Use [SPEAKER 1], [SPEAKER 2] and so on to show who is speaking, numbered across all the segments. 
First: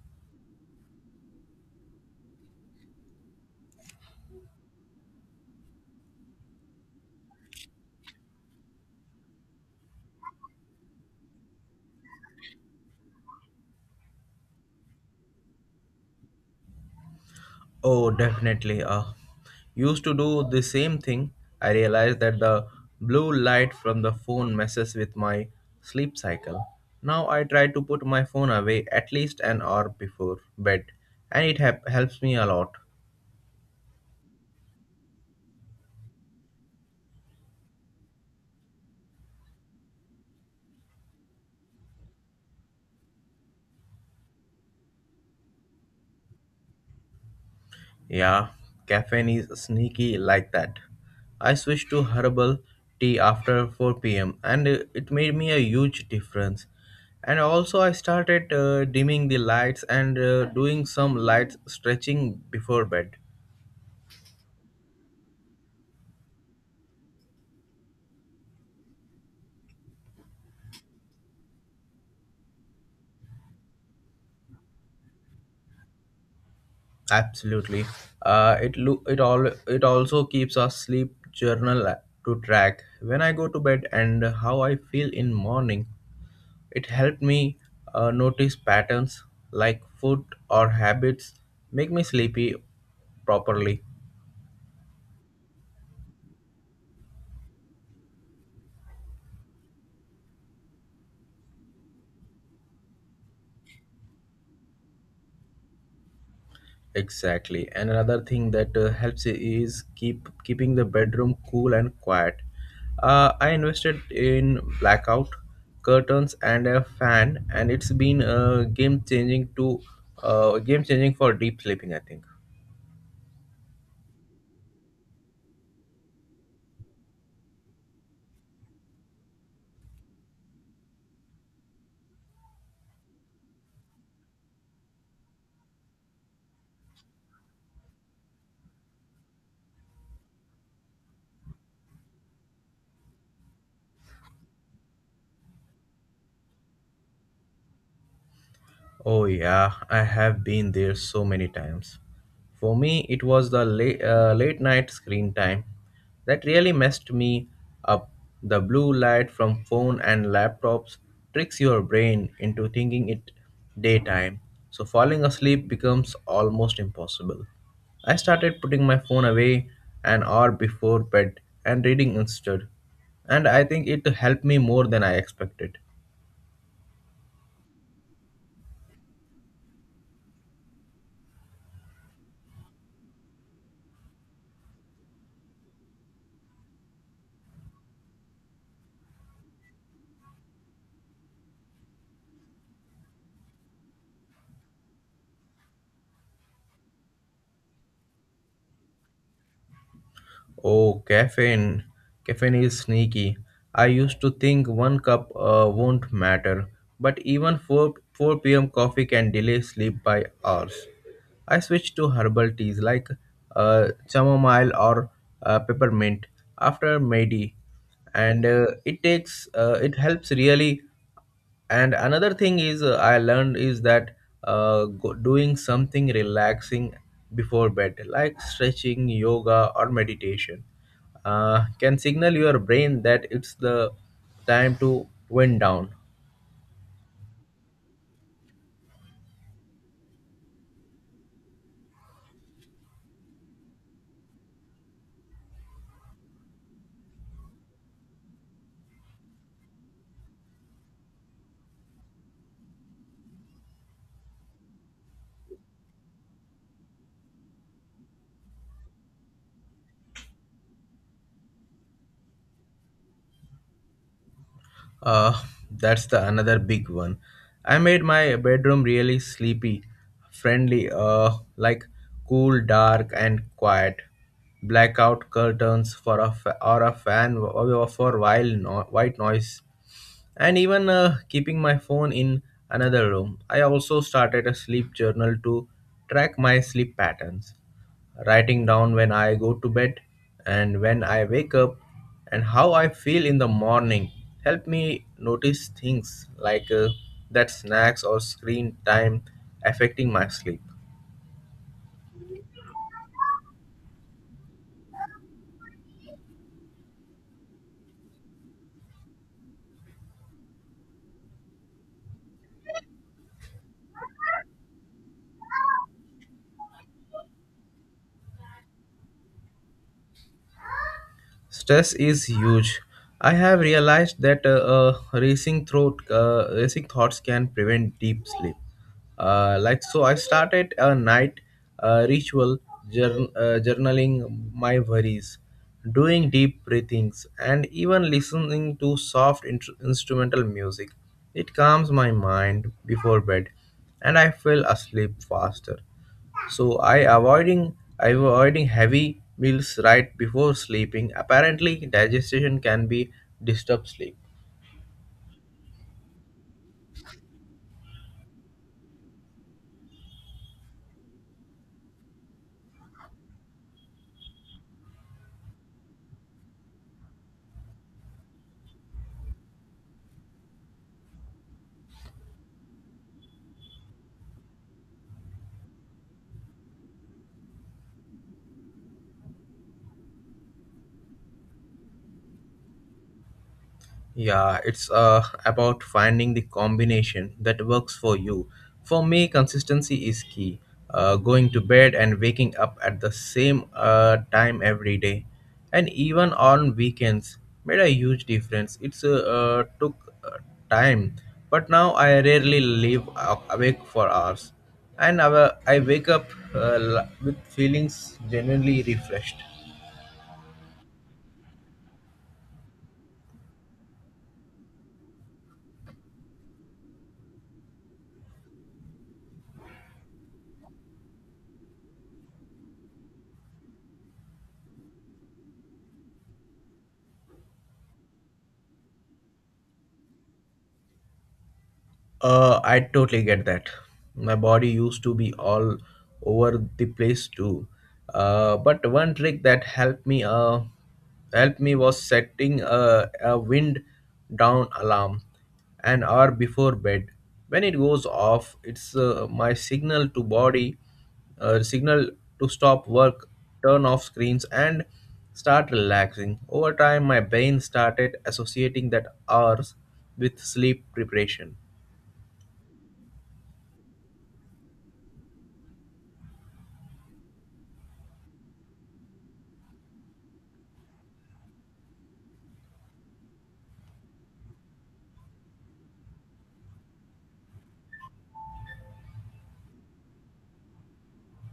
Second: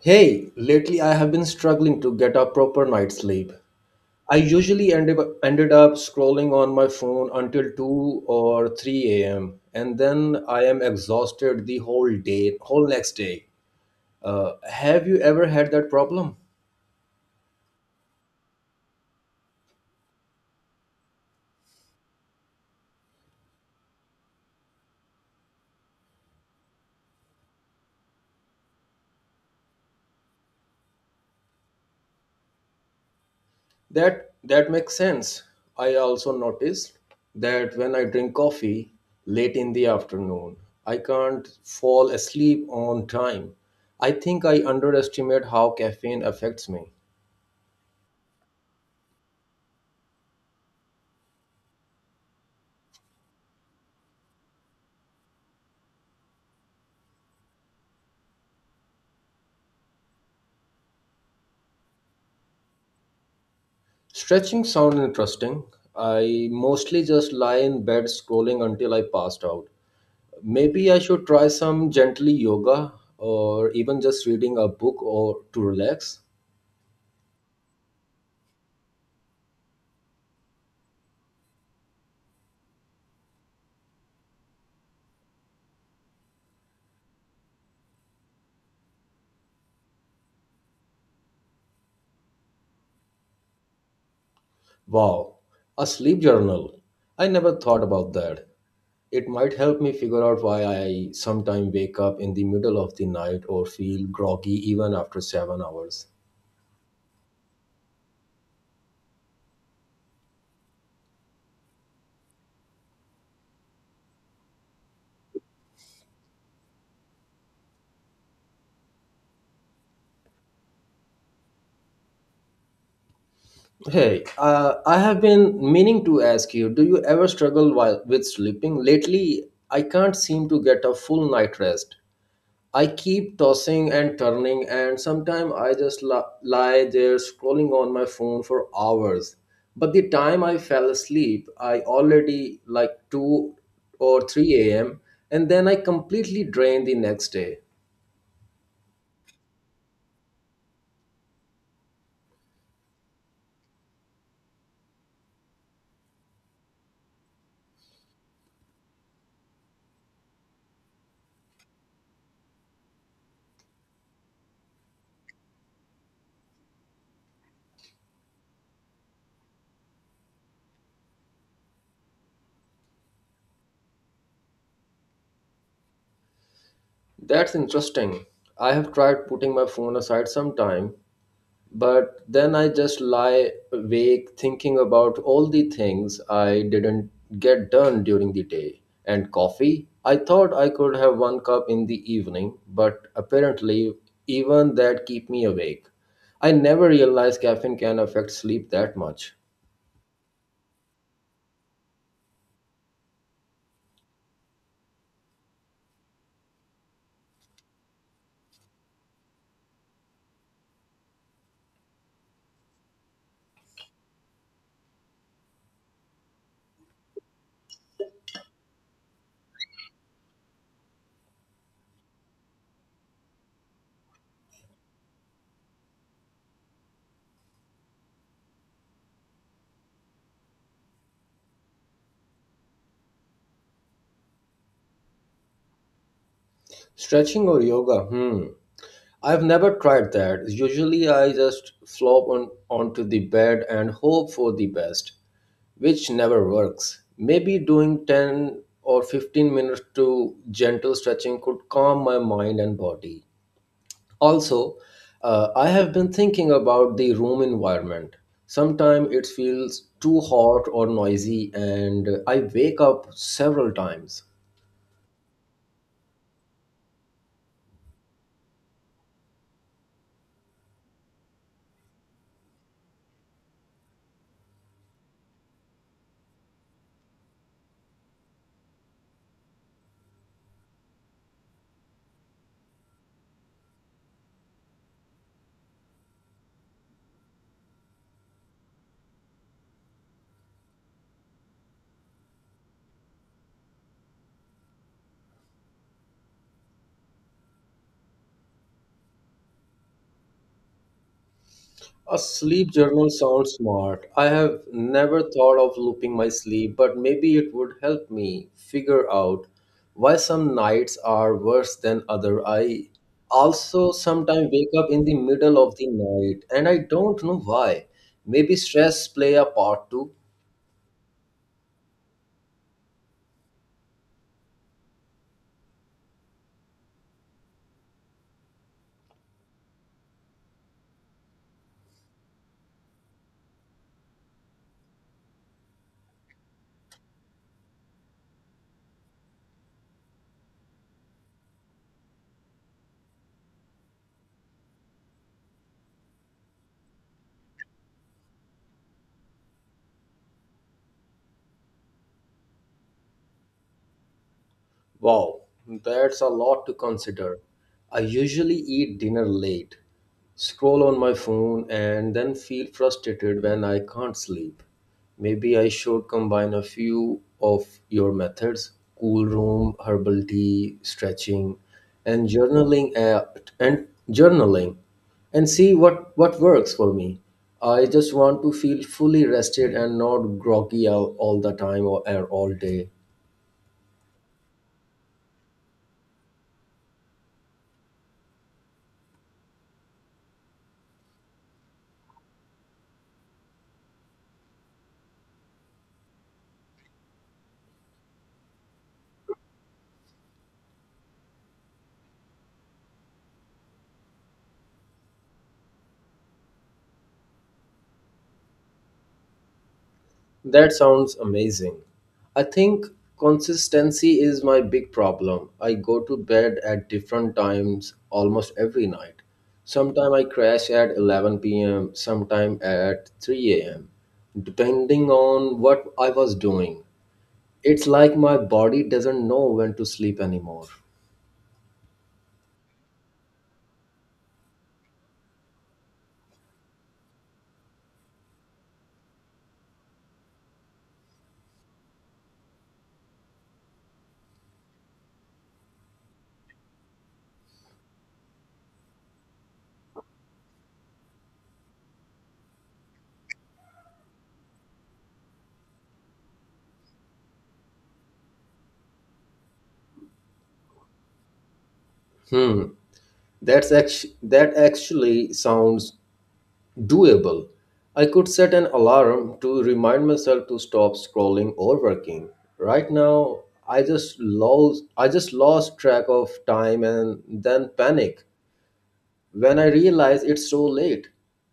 [SPEAKER 1] Hey, lately I have been struggling to get a proper night's sleep. I usually ended up scrolling on my phone until 2 or 3 a.m. and then I am exhausted the whole next day. Have you ever had that problem?
[SPEAKER 2] Oh, definitely. Used to do the same thing. I realized that the blue light from the phone messes with my sleep cycle. Now I try to put my phone away at least an hour before bed, and it hap helps me a lot.
[SPEAKER 1] That makes sense. I also noticed that when I drink coffee late in the afternoon, I can't fall asleep on time. I think I underestimate how caffeine affects me.
[SPEAKER 2] Yeah, caffeine is sneaky like that. I switched to herbal tea after 4 p.m., and it made me a huge difference. And also, I started dimming the lights and doing some light stretching before bed.
[SPEAKER 1] Stretching sounds interesting. I mostly just lie in bed scrolling until I passed out. Maybe I should try some gently yoga or even just reading a book or to relax.
[SPEAKER 2] Absolutely, it lo- it all it also keeps a sleep journal to track when I go to bed and how I feel in morning. It helped me notice patterns like food or habits make me sleepy properly.
[SPEAKER 1] Wow, a sleep journal. I never thought about that. It might help me figure out why I sometimes wake up in the middle of the night or feel groggy even after 7 hours.
[SPEAKER 2] Exactly. And another thing that helps is keeping the bedroom cool and quiet. I invested in blackout curtains and a fan, and it's been game changing for deep sleeping, I think.
[SPEAKER 1] Hey, I have been meaning to ask you, do you ever struggle while with sleeping? Lately, I can't seem to get a full night rest. I keep tossing and turning, and sometimes I just lie there scrolling on my phone for hours. But the time I fell asleep, I already like 2 or 3 a.m., and then I completely drain the next day.
[SPEAKER 2] Oh, yeah, I have been there so many times. For me, it was the late night screen time that really messed me up. The blue light from phone and laptops tricks your brain into thinking it daytime, so falling asleep becomes almost impossible. I started putting my phone away an hour before bed and reading instead, and I think it helped me more than I expected.
[SPEAKER 1] That's interesting. I have tried putting my phone aside sometime, but then I just lie awake thinking about all the things I didn't get done during the day. And coffee, I thought I could have one cup in the evening, but apparently even that keep me awake. I never realized caffeine can affect sleep that much.
[SPEAKER 2] Oh, caffeine. Caffeine is sneaky. I used to think one cup won't matter, but even 4 p.m. coffee can delay sleep by hours. I switched to herbal teas like chamomile or peppermint after medi, and it helps really. And another thing is I learned is that doing something relaxing before bed like stretching yoga or meditation can signal your brain that it's the time to wind down.
[SPEAKER 1] Stretching or yoga, hmm. I've never tried that. Usually I just flop on onto the bed and hope for the best, which never works. Maybe doing 10 or 15 minutes to gentle stretching could calm my mind and body. Also, I have been thinking about the room environment. Sometimes it feels too hot or noisy, and I wake up several times.
[SPEAKER 2] uh, that's the another big one. I made my bedroom really sleepy friendly, like cool dark and quiet, blackout curtains for a fa- or a fan, w- or for while no- white noise, and even keeping my phone in another room. I also started a sleep journal to track my sleep patterns, writing down when I go to bed and when I wake up and how I feel in the morning. Help me notice things like that snacks or screen time affecting my sleep.
[SPEAKER 1] A sleep journal sounds smart. I have never thought of looping my sleep, but maybe it would help me figure out why some nights are worse than other. I also sometimes wake up in the middle of the night and I don't know why. Maybe stress play a part too.
[SPEAKER 2] Stress is huge. I have realized that racing thoughts can prevent deep sleep. I started a night ritual, journaling my worries, doing deep breathings, and even listening to soft instrumental music. It calms my mind before bed, and I fell asleep faster. So i avoiding I avoiding heavy meals right before sleeping. Apparently digestion can be disturb sleep.
[SPEAKER 1] Wow, that's a lot to consider. I usually eat dinner late, scroll on my phone, and then feel frustrated when I can't sleep. Maybe I should combine a few of your methods: cool room, herbal tea, stretching, and journaling and journaling, and see what works for me. I just want to feel fully rested and not groggy all the time, or all day.
[SPEAKER 2] Yeah, it's about finding the combination that works for you. For me, consistency is key. Going to bed and waking up at the same time every day, and even on weekends, made a huge difference. It's took uh, time, but now I rarely live awake for hours, and I wake up with feelings genuinely refreshed.
[SPEAKER 1] That sounds amazing. I think consistency is my big problem. I go to bed at different times almost every night. Sometime I crash at 11 p.m., sometime at 3 a.m., depending on what I was doing. It's like my body doesn't know when to sleep anymore.
[SPEAKER 2] I totally get that. My body used to be all over the place too. But one trick that helped me was setting a wind down alarm an hour before bed. When it goes off, it's my signal to body, signal to stop work, turn off screens, and start relaxing. Over time, my brain started associating that hours with sleep preparation.
[SPEAKER 1] Hmm, that actually sounds doable. I could set an alarm to remind myself to stop scrolling or working. Right now, I just lost track of time and then panic when I realize it's so late.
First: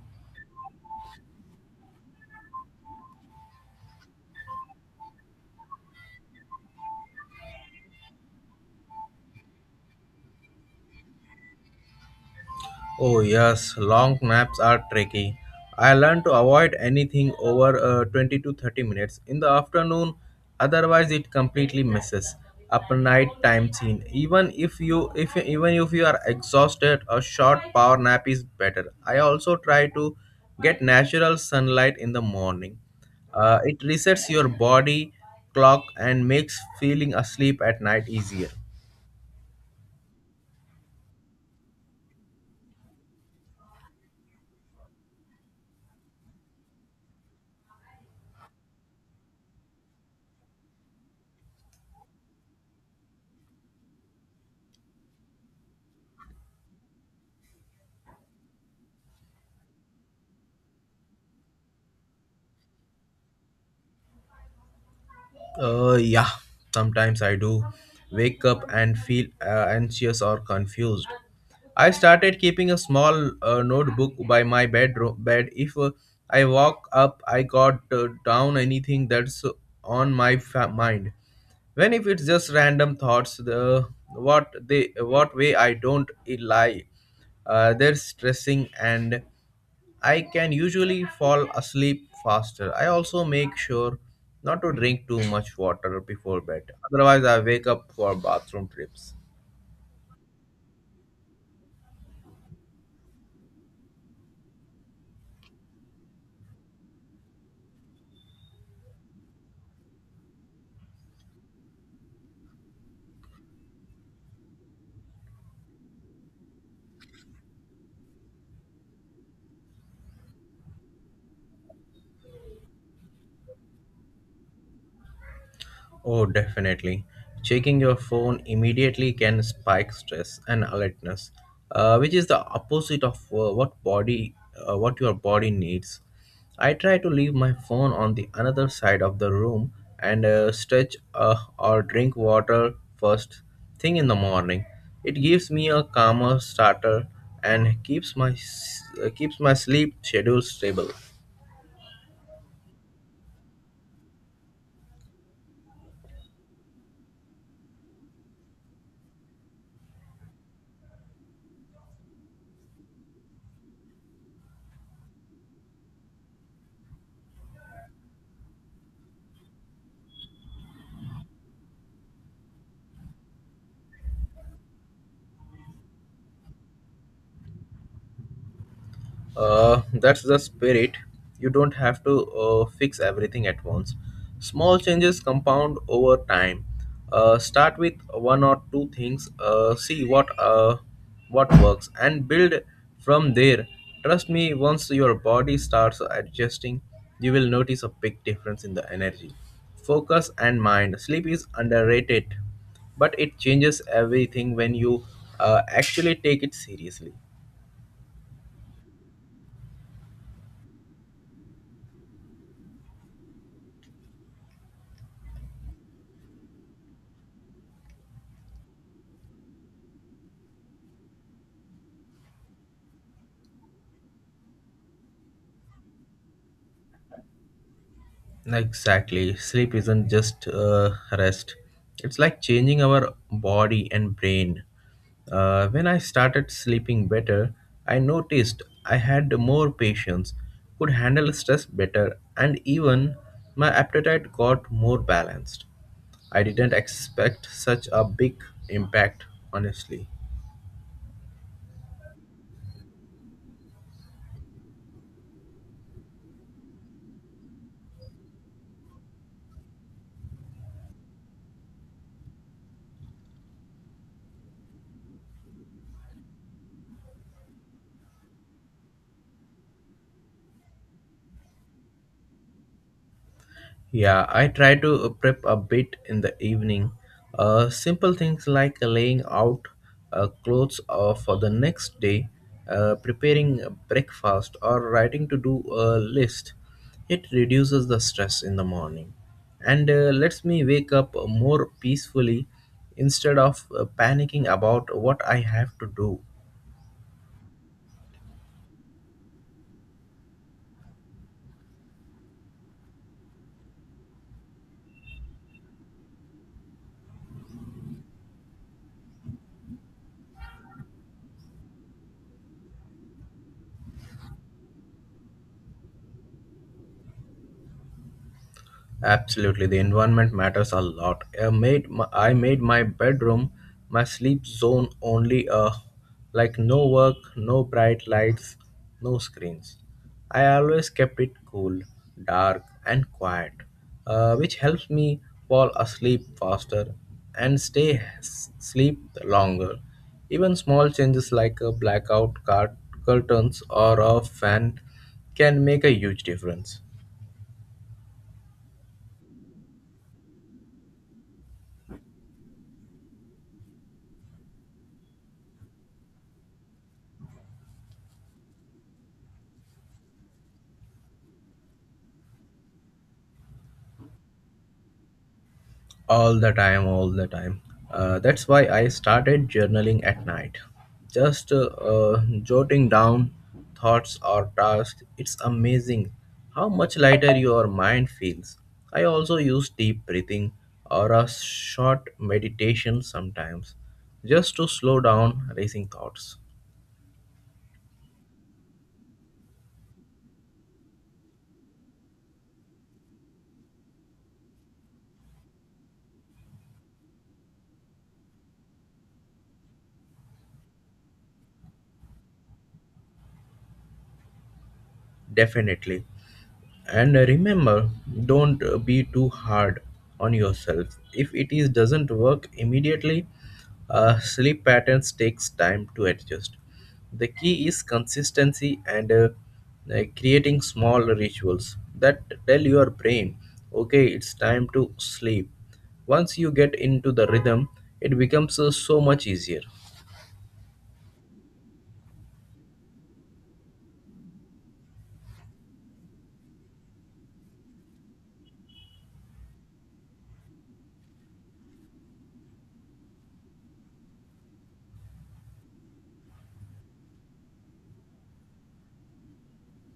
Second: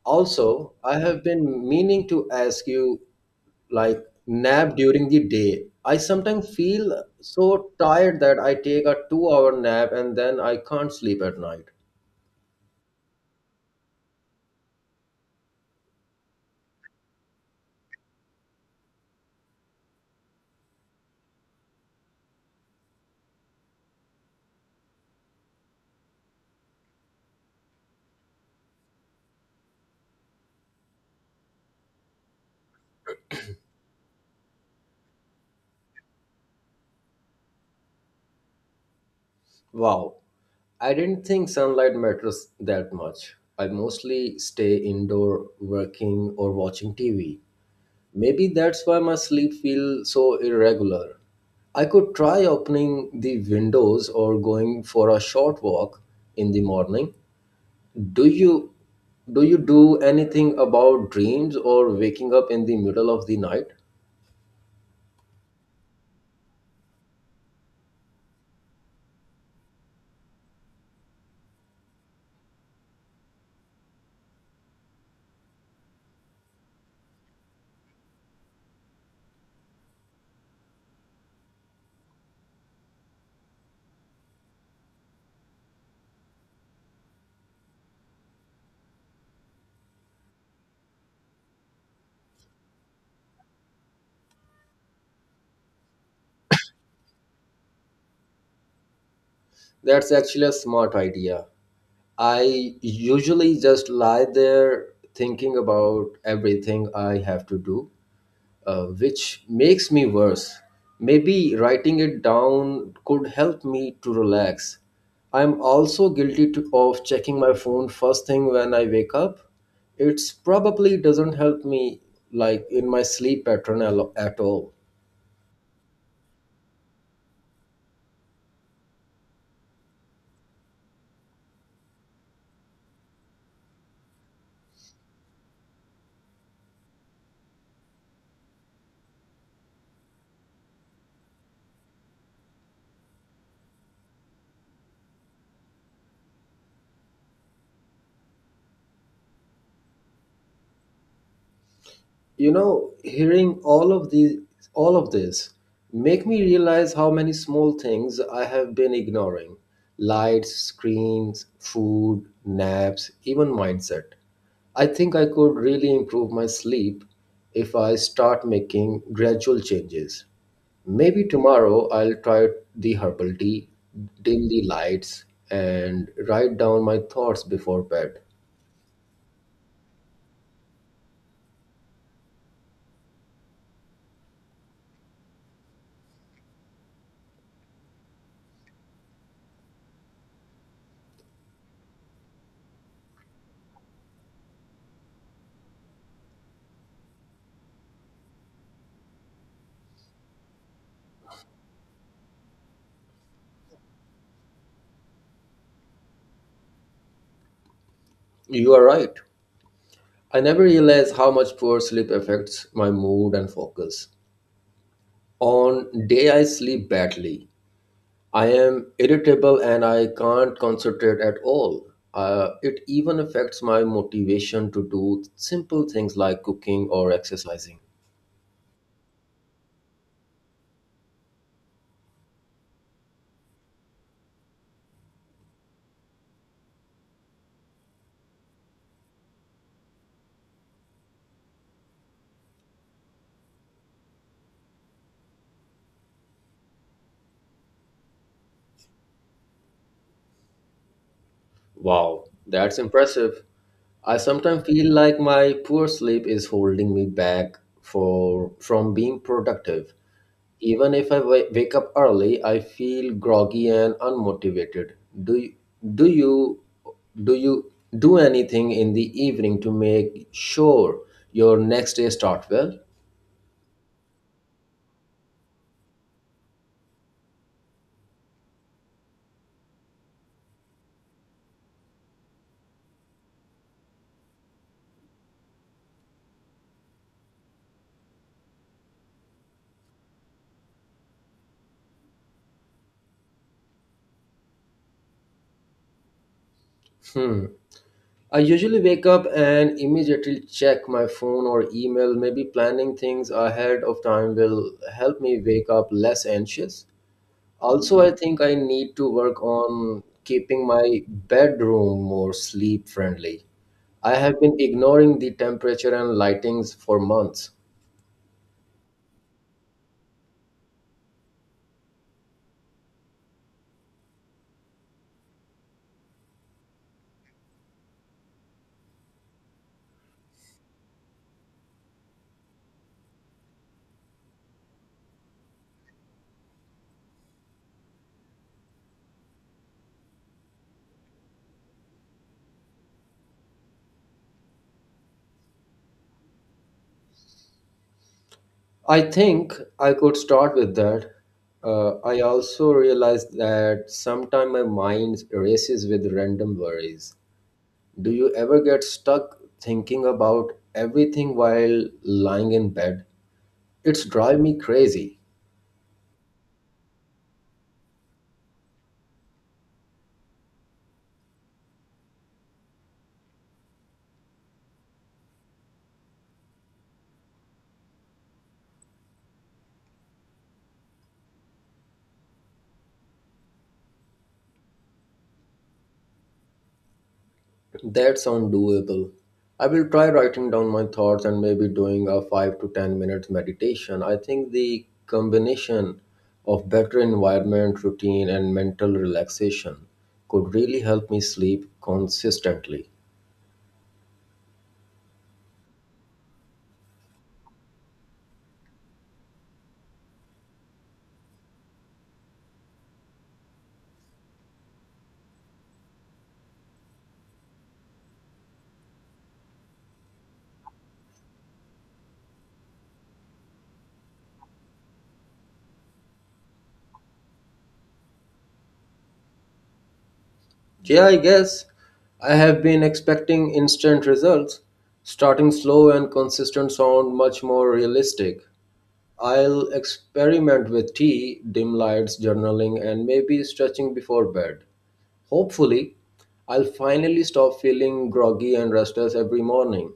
[SPEAKER 1] Also, I have been meaning to ask you, like, nap during the day. I sometimes feel so tired that I take a 2-hour nap and then I can't sleep at night.
[SPEAKER 2] Oh, yes, long naps are tricky. I learn to avoid anything over 20 to 30 minutes in the afternoon, otherwise it completely misses up night time scene. Even if you are exhausted, a short power nap is better. I also try to get natural sunlight in the morning. It resets your body clock and makes feeling asleep at night easier.
[SPEAKER 1] Wow, I didn't think sunlight matters that much. I mostly stay indoor working or watching TV. Maybe that's why my sleep feels so irregular. I could try opening the windows or going for a short walk in the morning. Do you do you do anything about dreams or waking up in the middle of the night?
[SPEAKER 2] Yeah, sometimes I do wake up and feel anxious or confused. I started keeping a small notebook by my bed. If I walk up, I got down anything that's on my mind. When if it's just random thoughts, the what way I don't lie. They're stressing and I can usually fall asleep faster. I also make sure not to drink too much water before bed. Otherwise, I wake up for bathroom trips.
[SPEAKER 1] That's actually a smart idea. I usually just lie there thinking about everything I have to do, which makes me worse. Maybe writing it down could help me to relax. I'm also guilty of checking my phone first thing when I wake up. It's probably doesn't help me like in my sleep pattern at all.
[SPEAKER 2] Oh, definitely. Checking your phone immediately can spike stress and alertness, which is the opposite of what your body needs. I try to leave my phone on the another side of the room and stretch or drink water first thing in the morning. It gives me a calmer starter and keeps my sleep schedule stable.
[SPEAKER 1] You know, hearing all of this make me realize how many small things I have been ignoring: lights, screens, food, naps, even mindset. I think I could really improve my sleep if I start making gradual changes. Maybe tomorrow I'll try the herbal tea, dim the lights, and write down my thoughts before bed.
[SPEAKER 2] That's the spirit. You don't have to fix everything at once. Small changes compound over time. Start with one or two things. See what works and build from there. Trust me, once your body starts adjusting, you will notice a big difference in the energy, focus, and mind. Sleep is underrated, but it changes everything when you actually take it seriously.
[SPEAKER 1] You are right. I never realized how much poor sleep affects my mood and focus. On day I sleep badly. I am irritable and I can't concentrate at all. It even affects my motivation to do simple things like cooking or exercising.
[SPEAKER 2] Exactly. Sleep isn't just rest, it's like changing our body and brain. When I started sleeping better, I noticed I had more patience, could handle stress better, and even my appetite got more balanced. I didn't expect such a big impact, honestly.
[SPEAKER 1] Wow, that's impressive. I sometimes feel like my poor sleep is holding me back for from being productive. Even if I wake up early, I feel groggy and unmotivated. Do you, do you do you do anything in the evening to make sure your next day start well?
[SPEAKER 2] Yeah, I try to prep a bit in the evening. Simple things like laying out clothes for the next day, preparing breakfast, or writing to do a list. It reduces the stress in the morning and lets me wake up more peacefully instead of panicking about what I have to do.
[SPEAKER 1] Hmm. I usually wake up and immediately check my phone or email. Maybe planning things ahead of time will help me wake up less anxious. Also, I think I need to work on keeping my bedroom more sleep friendly. I have been ignoring the temperature and lightings for months.
[SPEAKER 2] Absolutely, the environment matters a lot. I made my bedroom my sleep zone only like no work, no bright lights, no screens. I always kept it cool, dark and quiet, which helps me fall asleep faster and stay s- sleep longer. Even small changes like a curtains or a fan can make a huge difference.
[SPEAKER 1] I think I could start with that. I also realized that sometimes my mind races with random worries. Do you ever get stuck thinking about everything while lying in bed? It's drive me crazy.
[SPEAKER 2] All the time, all the time. That's why I started journaling at night. Just jotting down thoughts or tasks. It's amazing how much lighter your mind feels. I also use deep breathing or a short meditation sometimes, just to slow down racing thoughts.
[SPEAKER 1] That sounds doable. I will try writing down my thoughts and maybe doing a 5 to 10 minutes meditation. I think the combination of better environment, routine, and mental relaxation could really help me sleep consistently.
[SPEAKER 2] Definitely. And remember, don't be too hard on yourself if it is doesn't work immediately. Sleep patterns takes time to adjust. The key is consistency and creating small rituals that tell your brain okay it's time to sleep. Once you get into the rhythm, it becomes so much easier.
[SPEAKER 1] Yeah, I guess I have been expecting instant results. Starting slow and consistent sound much more realistic. I'll experiment with tea, dim lights, journaling, and maybe stretching before bed. Hopefully, I'll finally stop feeling groggy and restless every morning.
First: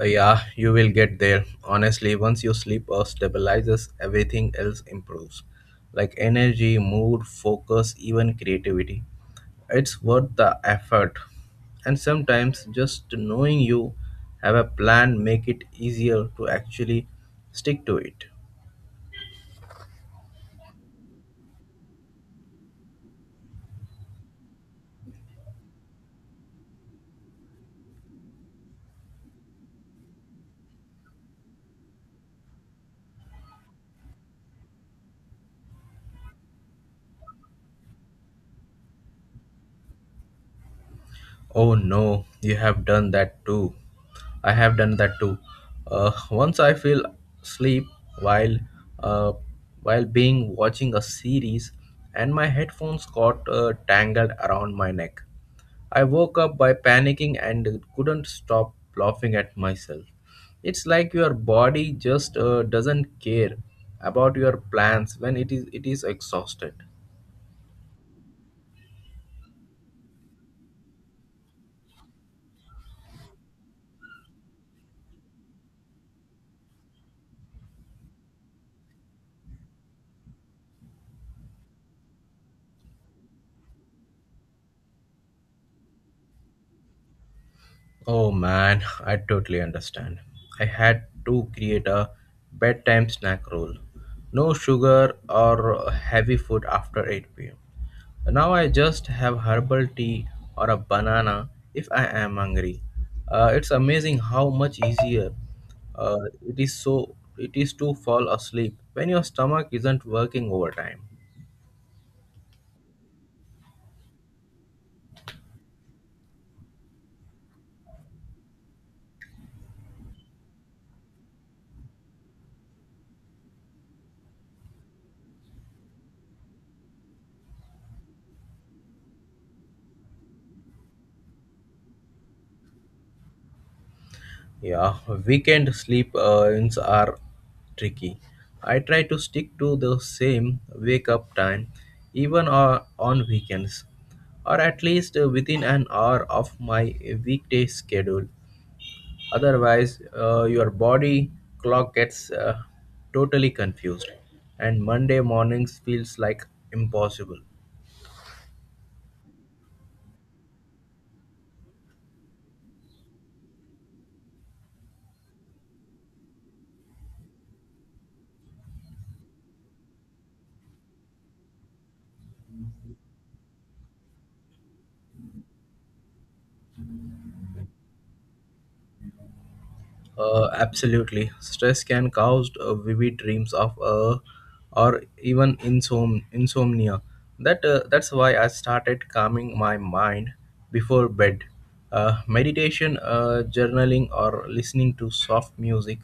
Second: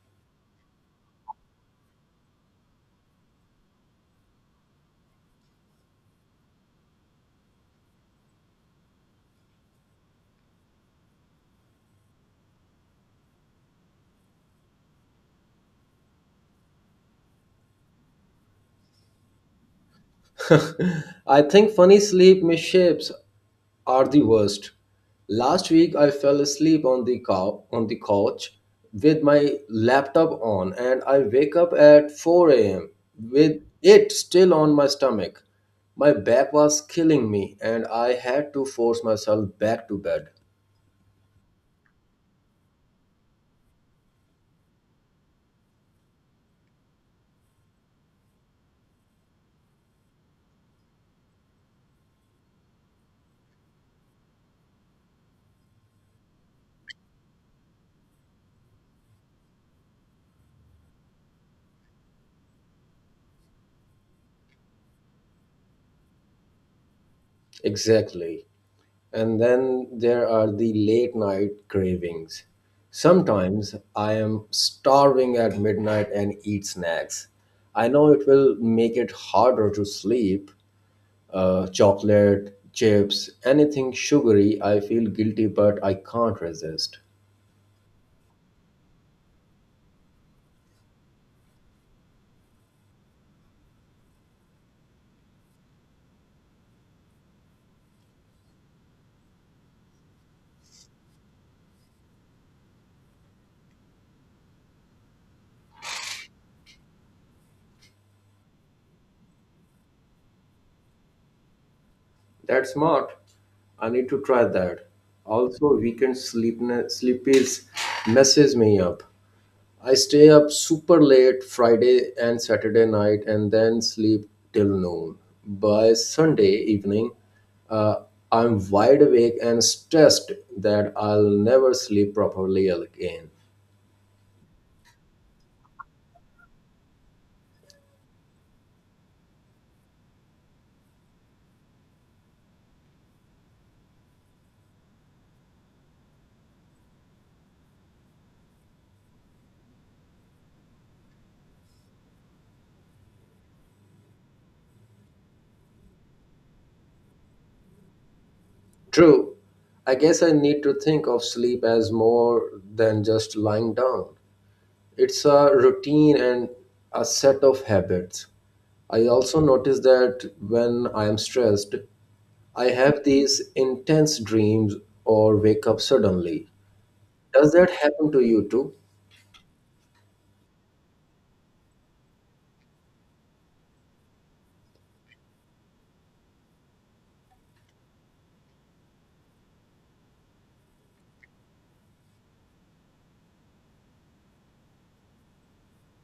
[SPEAKER 2] Yeah, you will get there. Honestly, once your sleep stabilizes, everything else improves like energy, mood, focus, even creativity. It's worth the effort. And sometimes just knowing you have a plan make it easier to actually stick to it.
[SPEAKER 1] I think funny sleep misshapes are the worst. Last week I fell asleep on the on the couch with my laptop on and I wake up at 4 a.m. with it still on my stomach. My back was killing me and I had to force myself back to bed.
[SPEAKER 2] Oh no, you have done that too. I have done that too. Once I fell asleep while uh, while being watching a series, and my headphones got tangled around my neck. I woke up by panicking and couldn't stop laughing at myself. It's like your body just doesn't care about your plans when it is exhausted.
[SPEAKER 1] Exactly. And then there are the late night cravings. Sometimes I am starving at midnight and eat snacks. I know it will make it harder to sleep. Chocolate, chips, anything sugary, I feel guilty, but I can't resist.
[SPEAKER 2] Oh man, I totally understand. I had to create a bedtime snack rule. No sugar or heavy food after 8 pm. Now I just have herbal tea or a banana if I am hungry. It's amazing how much easier it is to fall asleep when your stomach isn't working overtime.
[SPEAKER 1] That's smart. I need to try that. Also, weekend sleepies messes me up. I stay up super late Friday and Saturday night and then sleep till noon. By Sunday evening, uh, I'm wide awake and stressed that I'll never sleep properly again.
[SPEAKER 2] Yeah, weekend sleep ins are tricky. I try to stick to the same wake up time, even on weekends, or at least within an hour of my weekday schedule. Otherwise, your body clock gets totally confused, and Monday mornings feels like impossible.
[SPEAKER 1] True, I guess I need to think of sleep as more than just lying down. It's a routine and a set of habits. I also notice that when I am stressed, I have these intense dreams or wake up suddenly. Does that happen to you too?
[SPEAKER 2] Absolutely. Stress can cause vivid dreams of or even insomnia. That's why I started calming my mind before bed. Meditation, journaling, or listening to soft music.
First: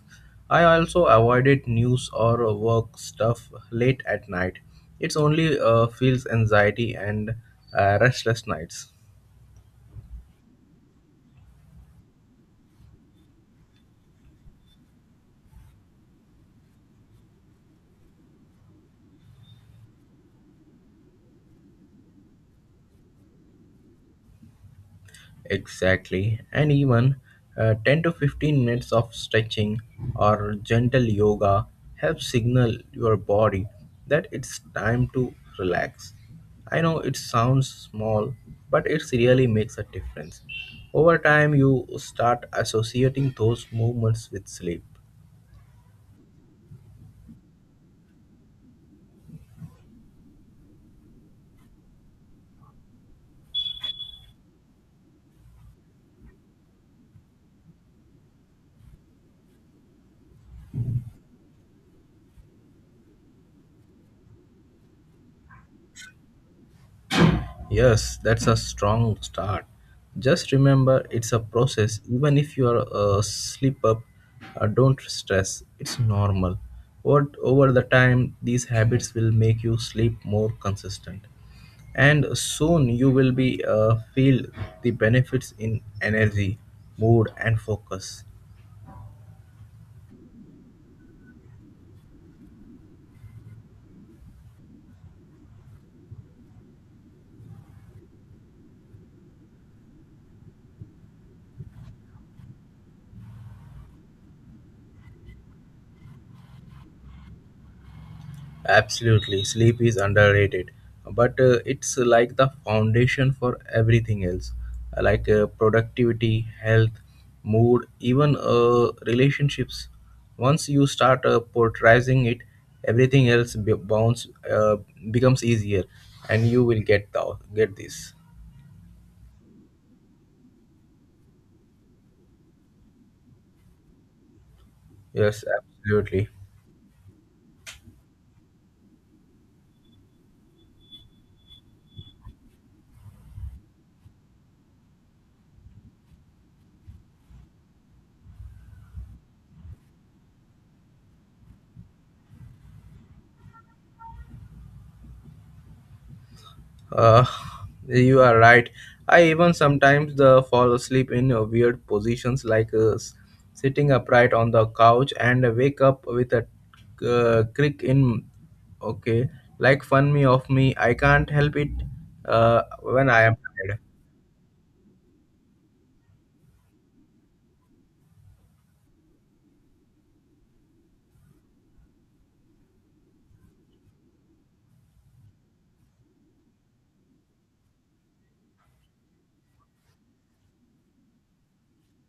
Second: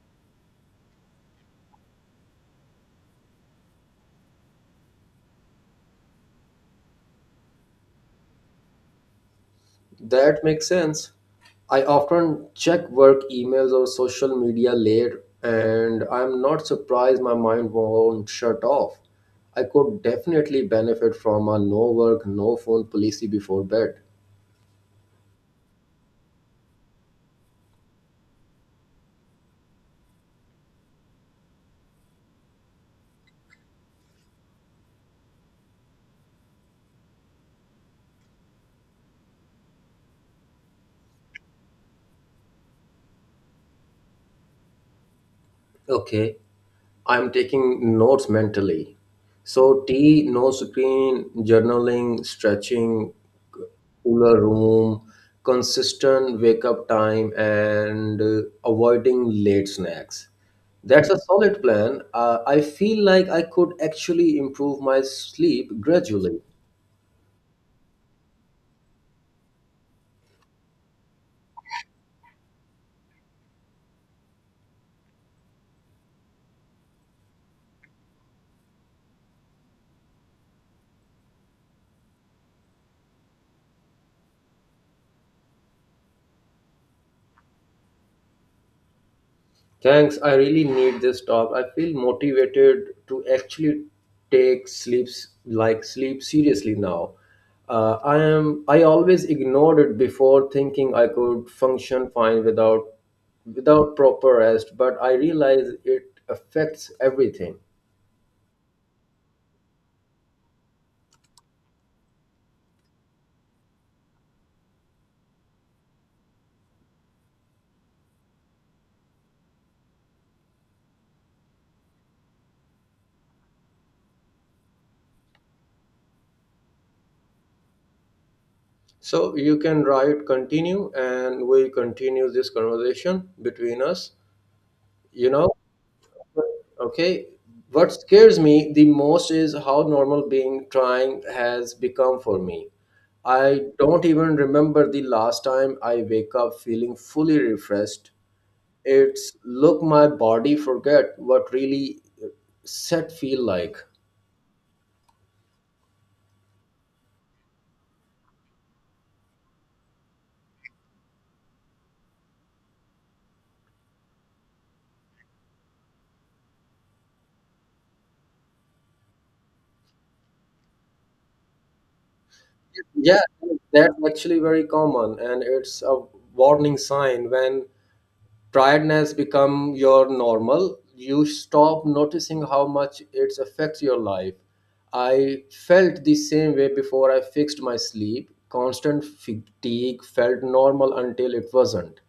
[SPEAKER 2] I also avoided news or work stuff late at night. It's only feels anxiety and restless nights.
[SPEAKER 1] That makes sense. I often check work emails or social media later, and I'm not surprised my mind won't shut off. I could definitely benefit from a no work, no phone policy before bed.
[SPEAKER 2] Exactly, and even 10 to 15 minutes of stretching or gentle yoga help signal your body that it's time to relax. I know it sounds small, but it really makes a difference. Over time, you start associating those movements with sleep.
[SPEAKER 1] Okay. I'm taking notes mentally. So tea, no screen, journaling, stretching, cooler room, consistent wake up time, and avoiding late snacks. That's a solid plan. I feel like I could actually improve my sleep gradually.
[SPEAKER 2] Yes, that's a strong start. Just remember it's a process. Even if you are a slip up, don't stress. It's normal. What over the time these habits will make you sleep more consistent. And soon you will be feel the benefits in energy, mood and focus.
[SPEAKER 1] Thanks, I really need this talk. I feel motivated to actually take sleeps like sleep seriously now. I always ignored it before thinking I could function fine without proper rest, but I realize it affects everything.
[SPEAKER 2] Absolutely, sleep is underrated, but it's like the foundation for everything else, productivity, health, mood, even relationships. Once you start portraying it, everything else be- bounce becomes easier, and you will get get this.
[SPEAKER 1] So you can write continue and we continue this conversation between us, you
[SPEAKER 2] Yes,
[SPEAKER 1] know.
[SPEAKER 2] absolutely.
[SPEAKER 1] Okay. What scares me the most is how normal being trying has become for me. I don't even remember the last time I wake up feeling fully refreshed. It's look my body forget what really set feel like.
[SPEAKER 2] Uh, you are right. I even sometimes the fall asleep in weird positions, like sitting upright on the couch, and wake up with a crick in. Okay, like fun me of me. I can't help it when
[SPEAKER 1] Yeah,
[SPEAKER 2] I am tired.
[SPEAKER 1] that's actually very common and it's a warning sign. When tiredness become your normal, you stop noticing how much it affects your life. I felt the same way before I fixed my sleep. Constant fatigue felt normal until it wasn't.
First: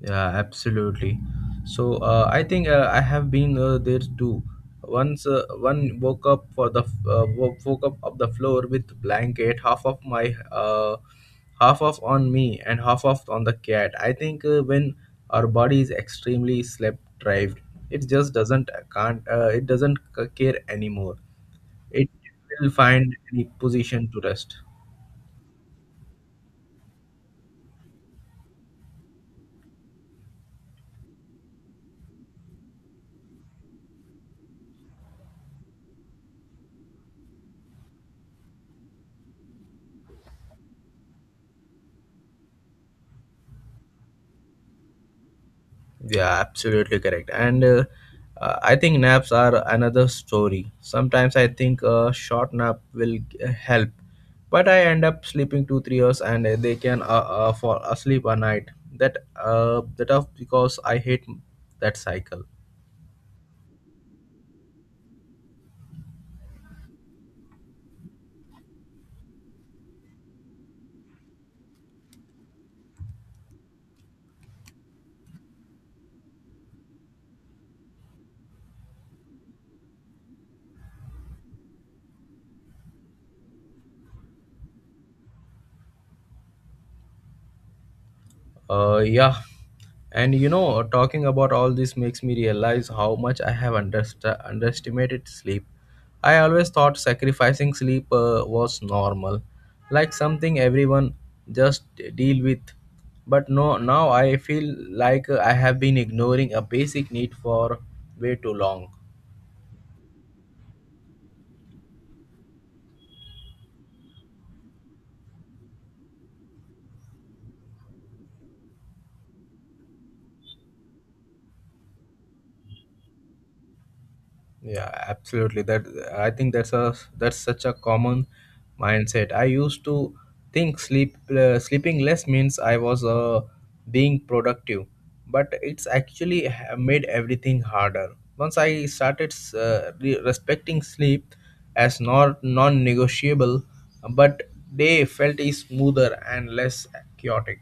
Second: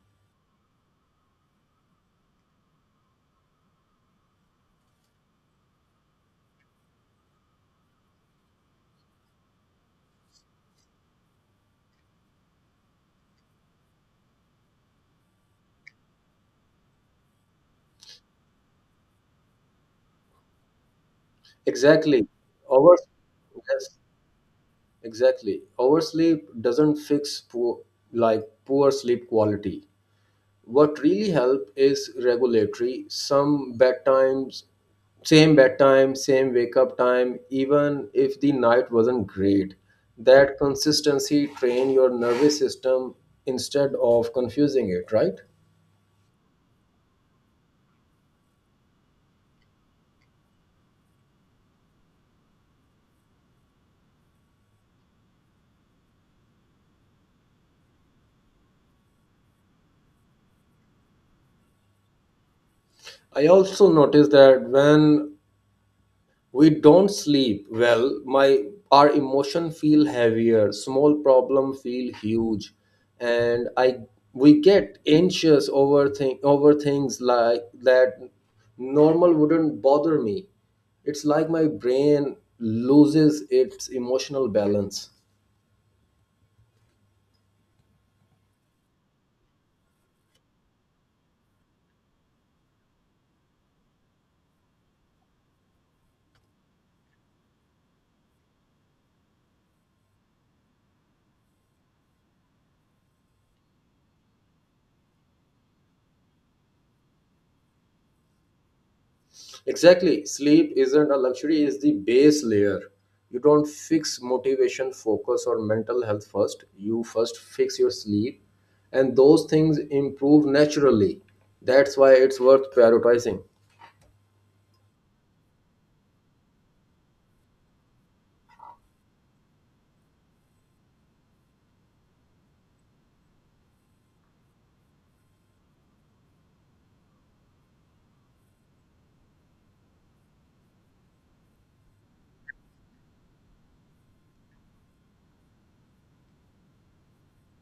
[SPEAKER 2] Yeah, absolutely. So I think I have been there too. Once one woke up for the woke up of the floor with blanket, half of my half of on me and half of on the cat. I think when our body is extremely sleep deprived, it just doesn't can't it doesn't care anymore. It
[SPEAKER 1] Exactly.
[SPEAKER 2] will
[SPEAKER 1] over
[SPEAKER 2] find any
[SPEAKER 1] Yes,
[SPEAKER 2] position to rest.
[SPEAKER 1] exactly, oversleep doesn't fix poor like poor sleep quality. What really help is regulatory some bedtimes, same bedtime, same wake up time, even if the night wasn't great. That consistency train your nervous system instead of confusing it, right?
[SPEAKER 2] Yeah, absolutely correct. And I think naps are another story. Sometimes I think a short nap will help, but I end up sleeping 2 3 hours, and they can fall asleep a night. That off because I hate that cycle.
[SPEAKER 1] I also noticed that when we don't sleep well my our emotion feel heavier, small problem feel huge, and I we get anxious over thing over things like that normal wouldn't bother me. It's like my brain loses its emotional balance.
[SPEAKER 2] Yeah, and you know, talking about all this makes me realize how much I have underestimated sleep. I always thought sacrificing sleep was normal, like something everyone just deal with. But no, now I feel like I have been ignoring a basic need for way too long.
[SPEAKER 1] Exactly. Sleep isn't a luxury, it's the base layer. You don't fix motivation, focus, or mental health first. You first fix your sleep, and those things improve naturally. That's why it's worth prioritizing.
[SPEAKER 2] Yeah, absolutely. That I think that's a that's such a common mindset. I used to think sleeping less means I was being productive, but it's actually made everything harder. Once I started respecting sleep as not non-negotiable, but day felt is smoother and less chaotic.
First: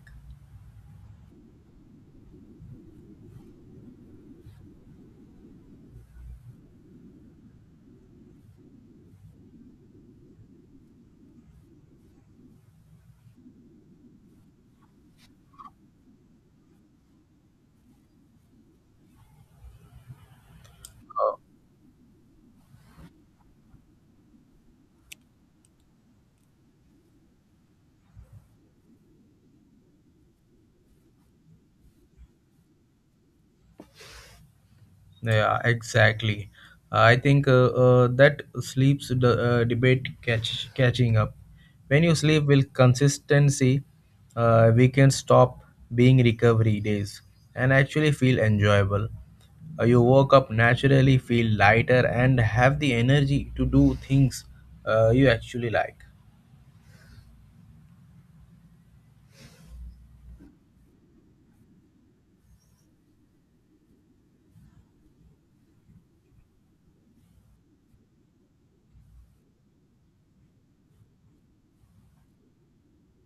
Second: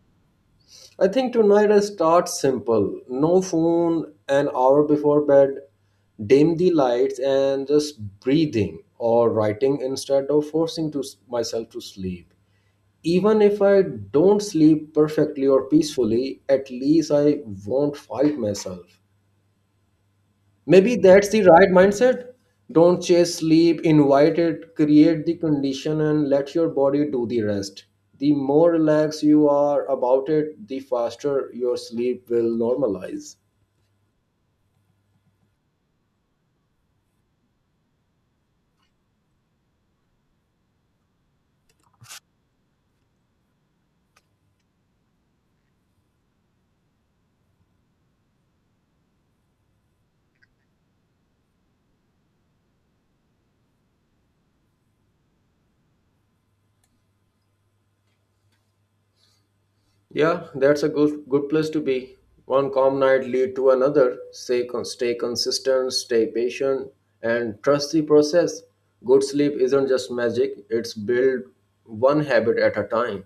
[SPEAKER 1] I think tonight I start simple: no phone an hour before bed, dim the lights, and just breathing or writing instead of myself to sleep. Even if I don't sleep perfectly or peacefully, at least I won't fight myself. Maybe that's the right mindset. Don't chase sleep, invite it. Create the condition, and let your body do the rest. The more relaxed you are about it, the faster your sleep will normalize.
[SPEAKER 2] Yeah, exactly. I think that sleeps the debate catching up. When you sleep with consistency, we can stop being recovery days and actually feel enjoyable. You woke up naturally, feel lighter, and have the energy to do things you actually like.
[SPEAKER 1] Yeah, that's a good place to be. One calm night lead to another. Stay consistent, stay patient, and trust the process. Good sleep isn't just magic; it's built one habit at a time.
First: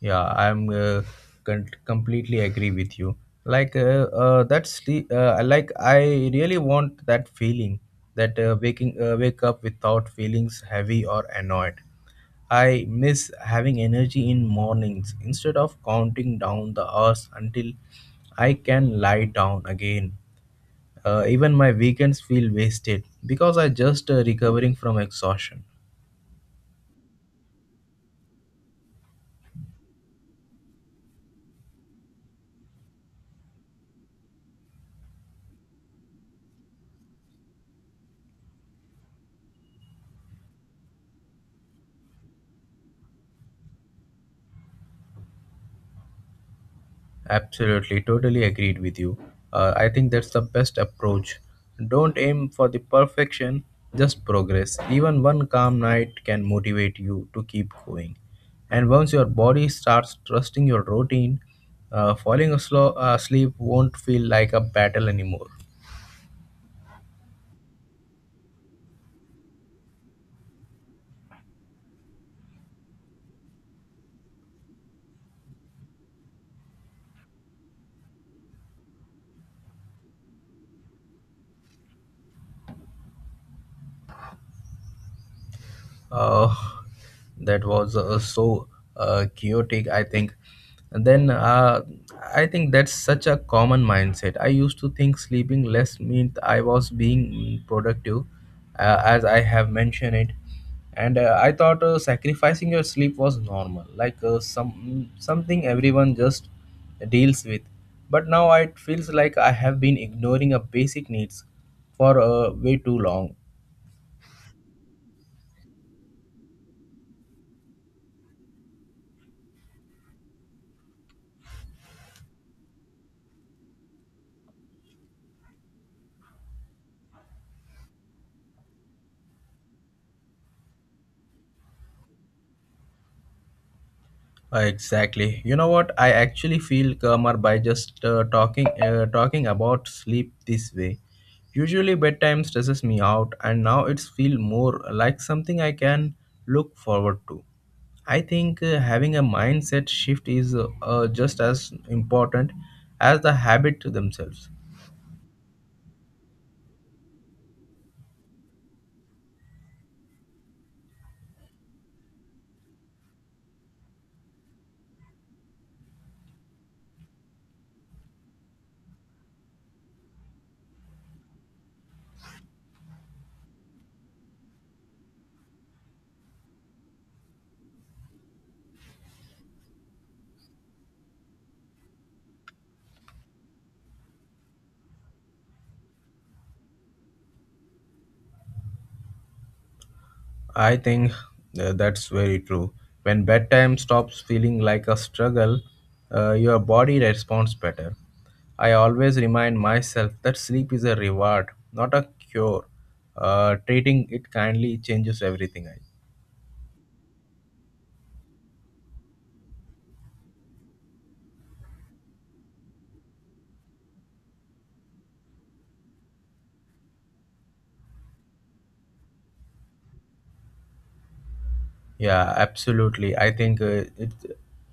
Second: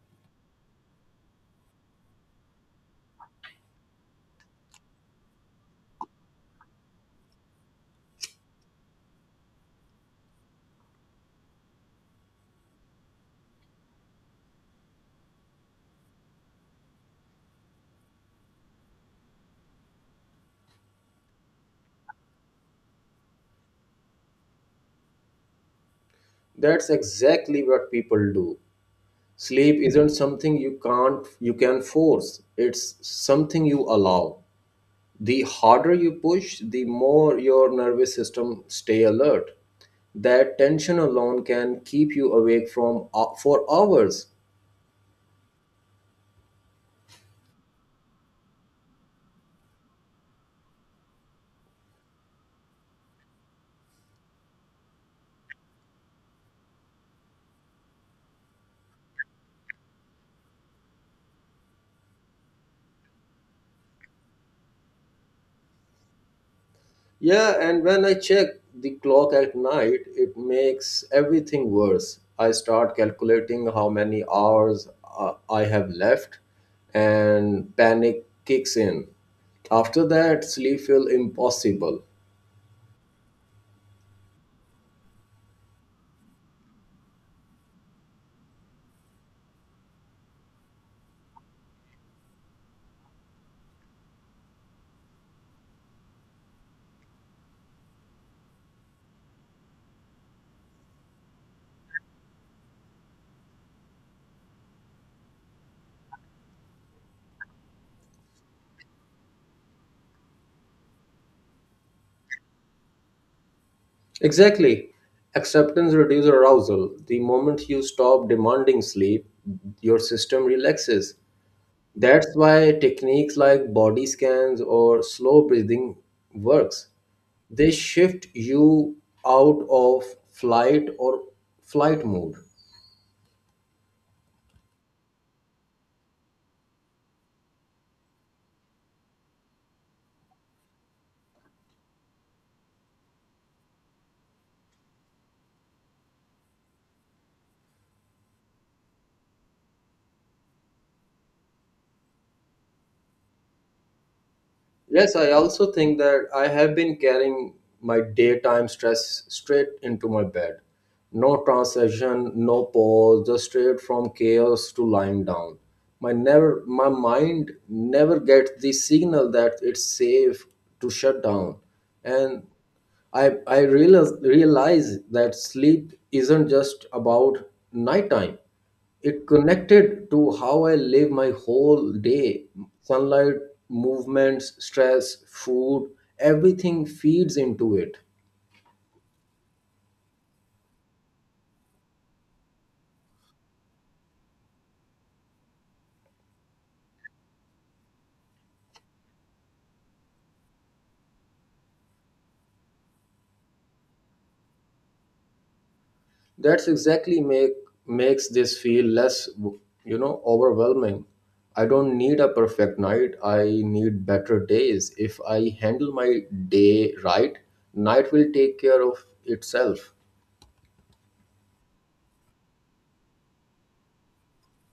[SPEAKER 2] Yeah, I'm con- completely agree with you. Like that's the like I really want that feeling that waking wake up without feelings heavy or annoyed. I miss having energy in mornings instead of counting down the hours until I can lie down again. Even my weekends feel wasted because I just recovering from exhaustion.
[SPEAKER 1] That's exactly what people do. Sleep isn't something you can't you can force. It's something you allow. The harder you push, the more your nervous system stay alert. That tension alone can keep you awake from for hours.
[SPEAKER 2] Absolutely, totally agreed with you. I think that's the best approach. Don't aim for the perfection, just progress. Even one calm night can motivate you to keep going. And once your body starts trusting your routine, falling asleep won't feel like a battle anymore.
[SPEAKER 1] Yeah, and when I check the clock at night, it makes everything worse. I start calculating how many hours I have left, and panic kicks in. After that, sleep feel impossible.
[SPEAKER 2] uh, that was so chaotic I think and then I think that's such a common mindset. I used to think sleeping less meant I was being productive, as I have mentioned it, and I thought sacrificing your sleep was normal, like something everyone just deals with, but now it feels like I have been ignoring a basic needs for way too long.
[SPEAKER 1] Exactly. Acceptance reduces arousal. The moment you stop demanding sleep, your system relaxes. That's why techniques like body scans or slow breathing works. They shift you out of flight or flight mode.
[SPEAKER 2] Exactly. You know what? I actually feel calmer by just talking about sleep this way. Usually bedtime stresses me out and now it's feel more like something I can look forward to. I think having a mindset shift is just as important as the habit to themselves.
[SPEAKER 1] Yes, I also think that I have been carrying my daytime stress straight into my bed. No transition, no pause, just straight from chaos to lying down. My mind never gets the signal that it's safe to shut down. And I realize that sleep isn't just about nighttime. It connected to how I live my whole day. Sunlight, movements, stress, food, everything feeds into it.
[SPEAKER 2] I think that's very true. When bedtime stops feeling like a struggle, your body responds better. I always remind myself that sleep is a reward, not a cure. Treating it kindly changes everything. I-
[SPEAKER 1] That's exactly make makes this feel less, you know, overwhelming. I don't need a perfect night. I need better days. If I handle my day right, night will take care of itself.
[SPEAKER 2] Yeah, absolutely. I think uh, it,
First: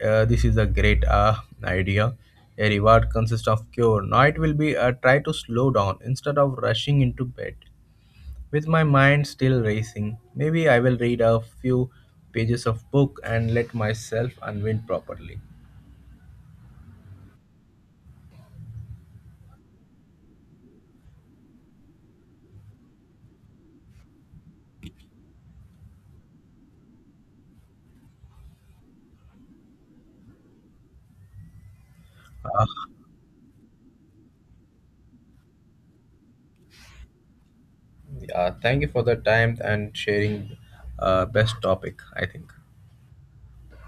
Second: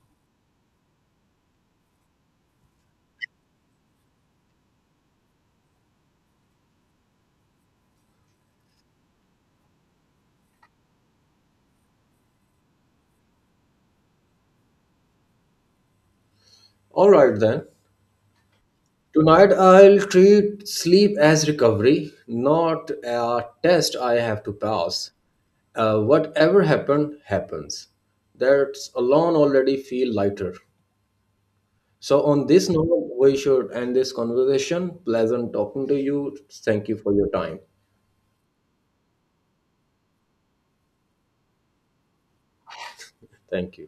[SPEAKER 2] uh, this is a great idea. A reward consists of cure. Now it will be try to slow down instead of rushing into bed. With my mind still racing, maybe I will read a few pages of book and let myself unwind properly.
[SPEAKER 1] All right then. Tonight, I'll treat sleep as recovery, not a test I have to pass. Whatever happened, happens. That's alone already feel lighter. So, on this note, we should end this conversation. Pleasant talking to you. Thank you for your time.
[SPEAKER 2] Yeah, thank you for the time and sharing best topic, I think.
[SPEAKER 1] Thank you.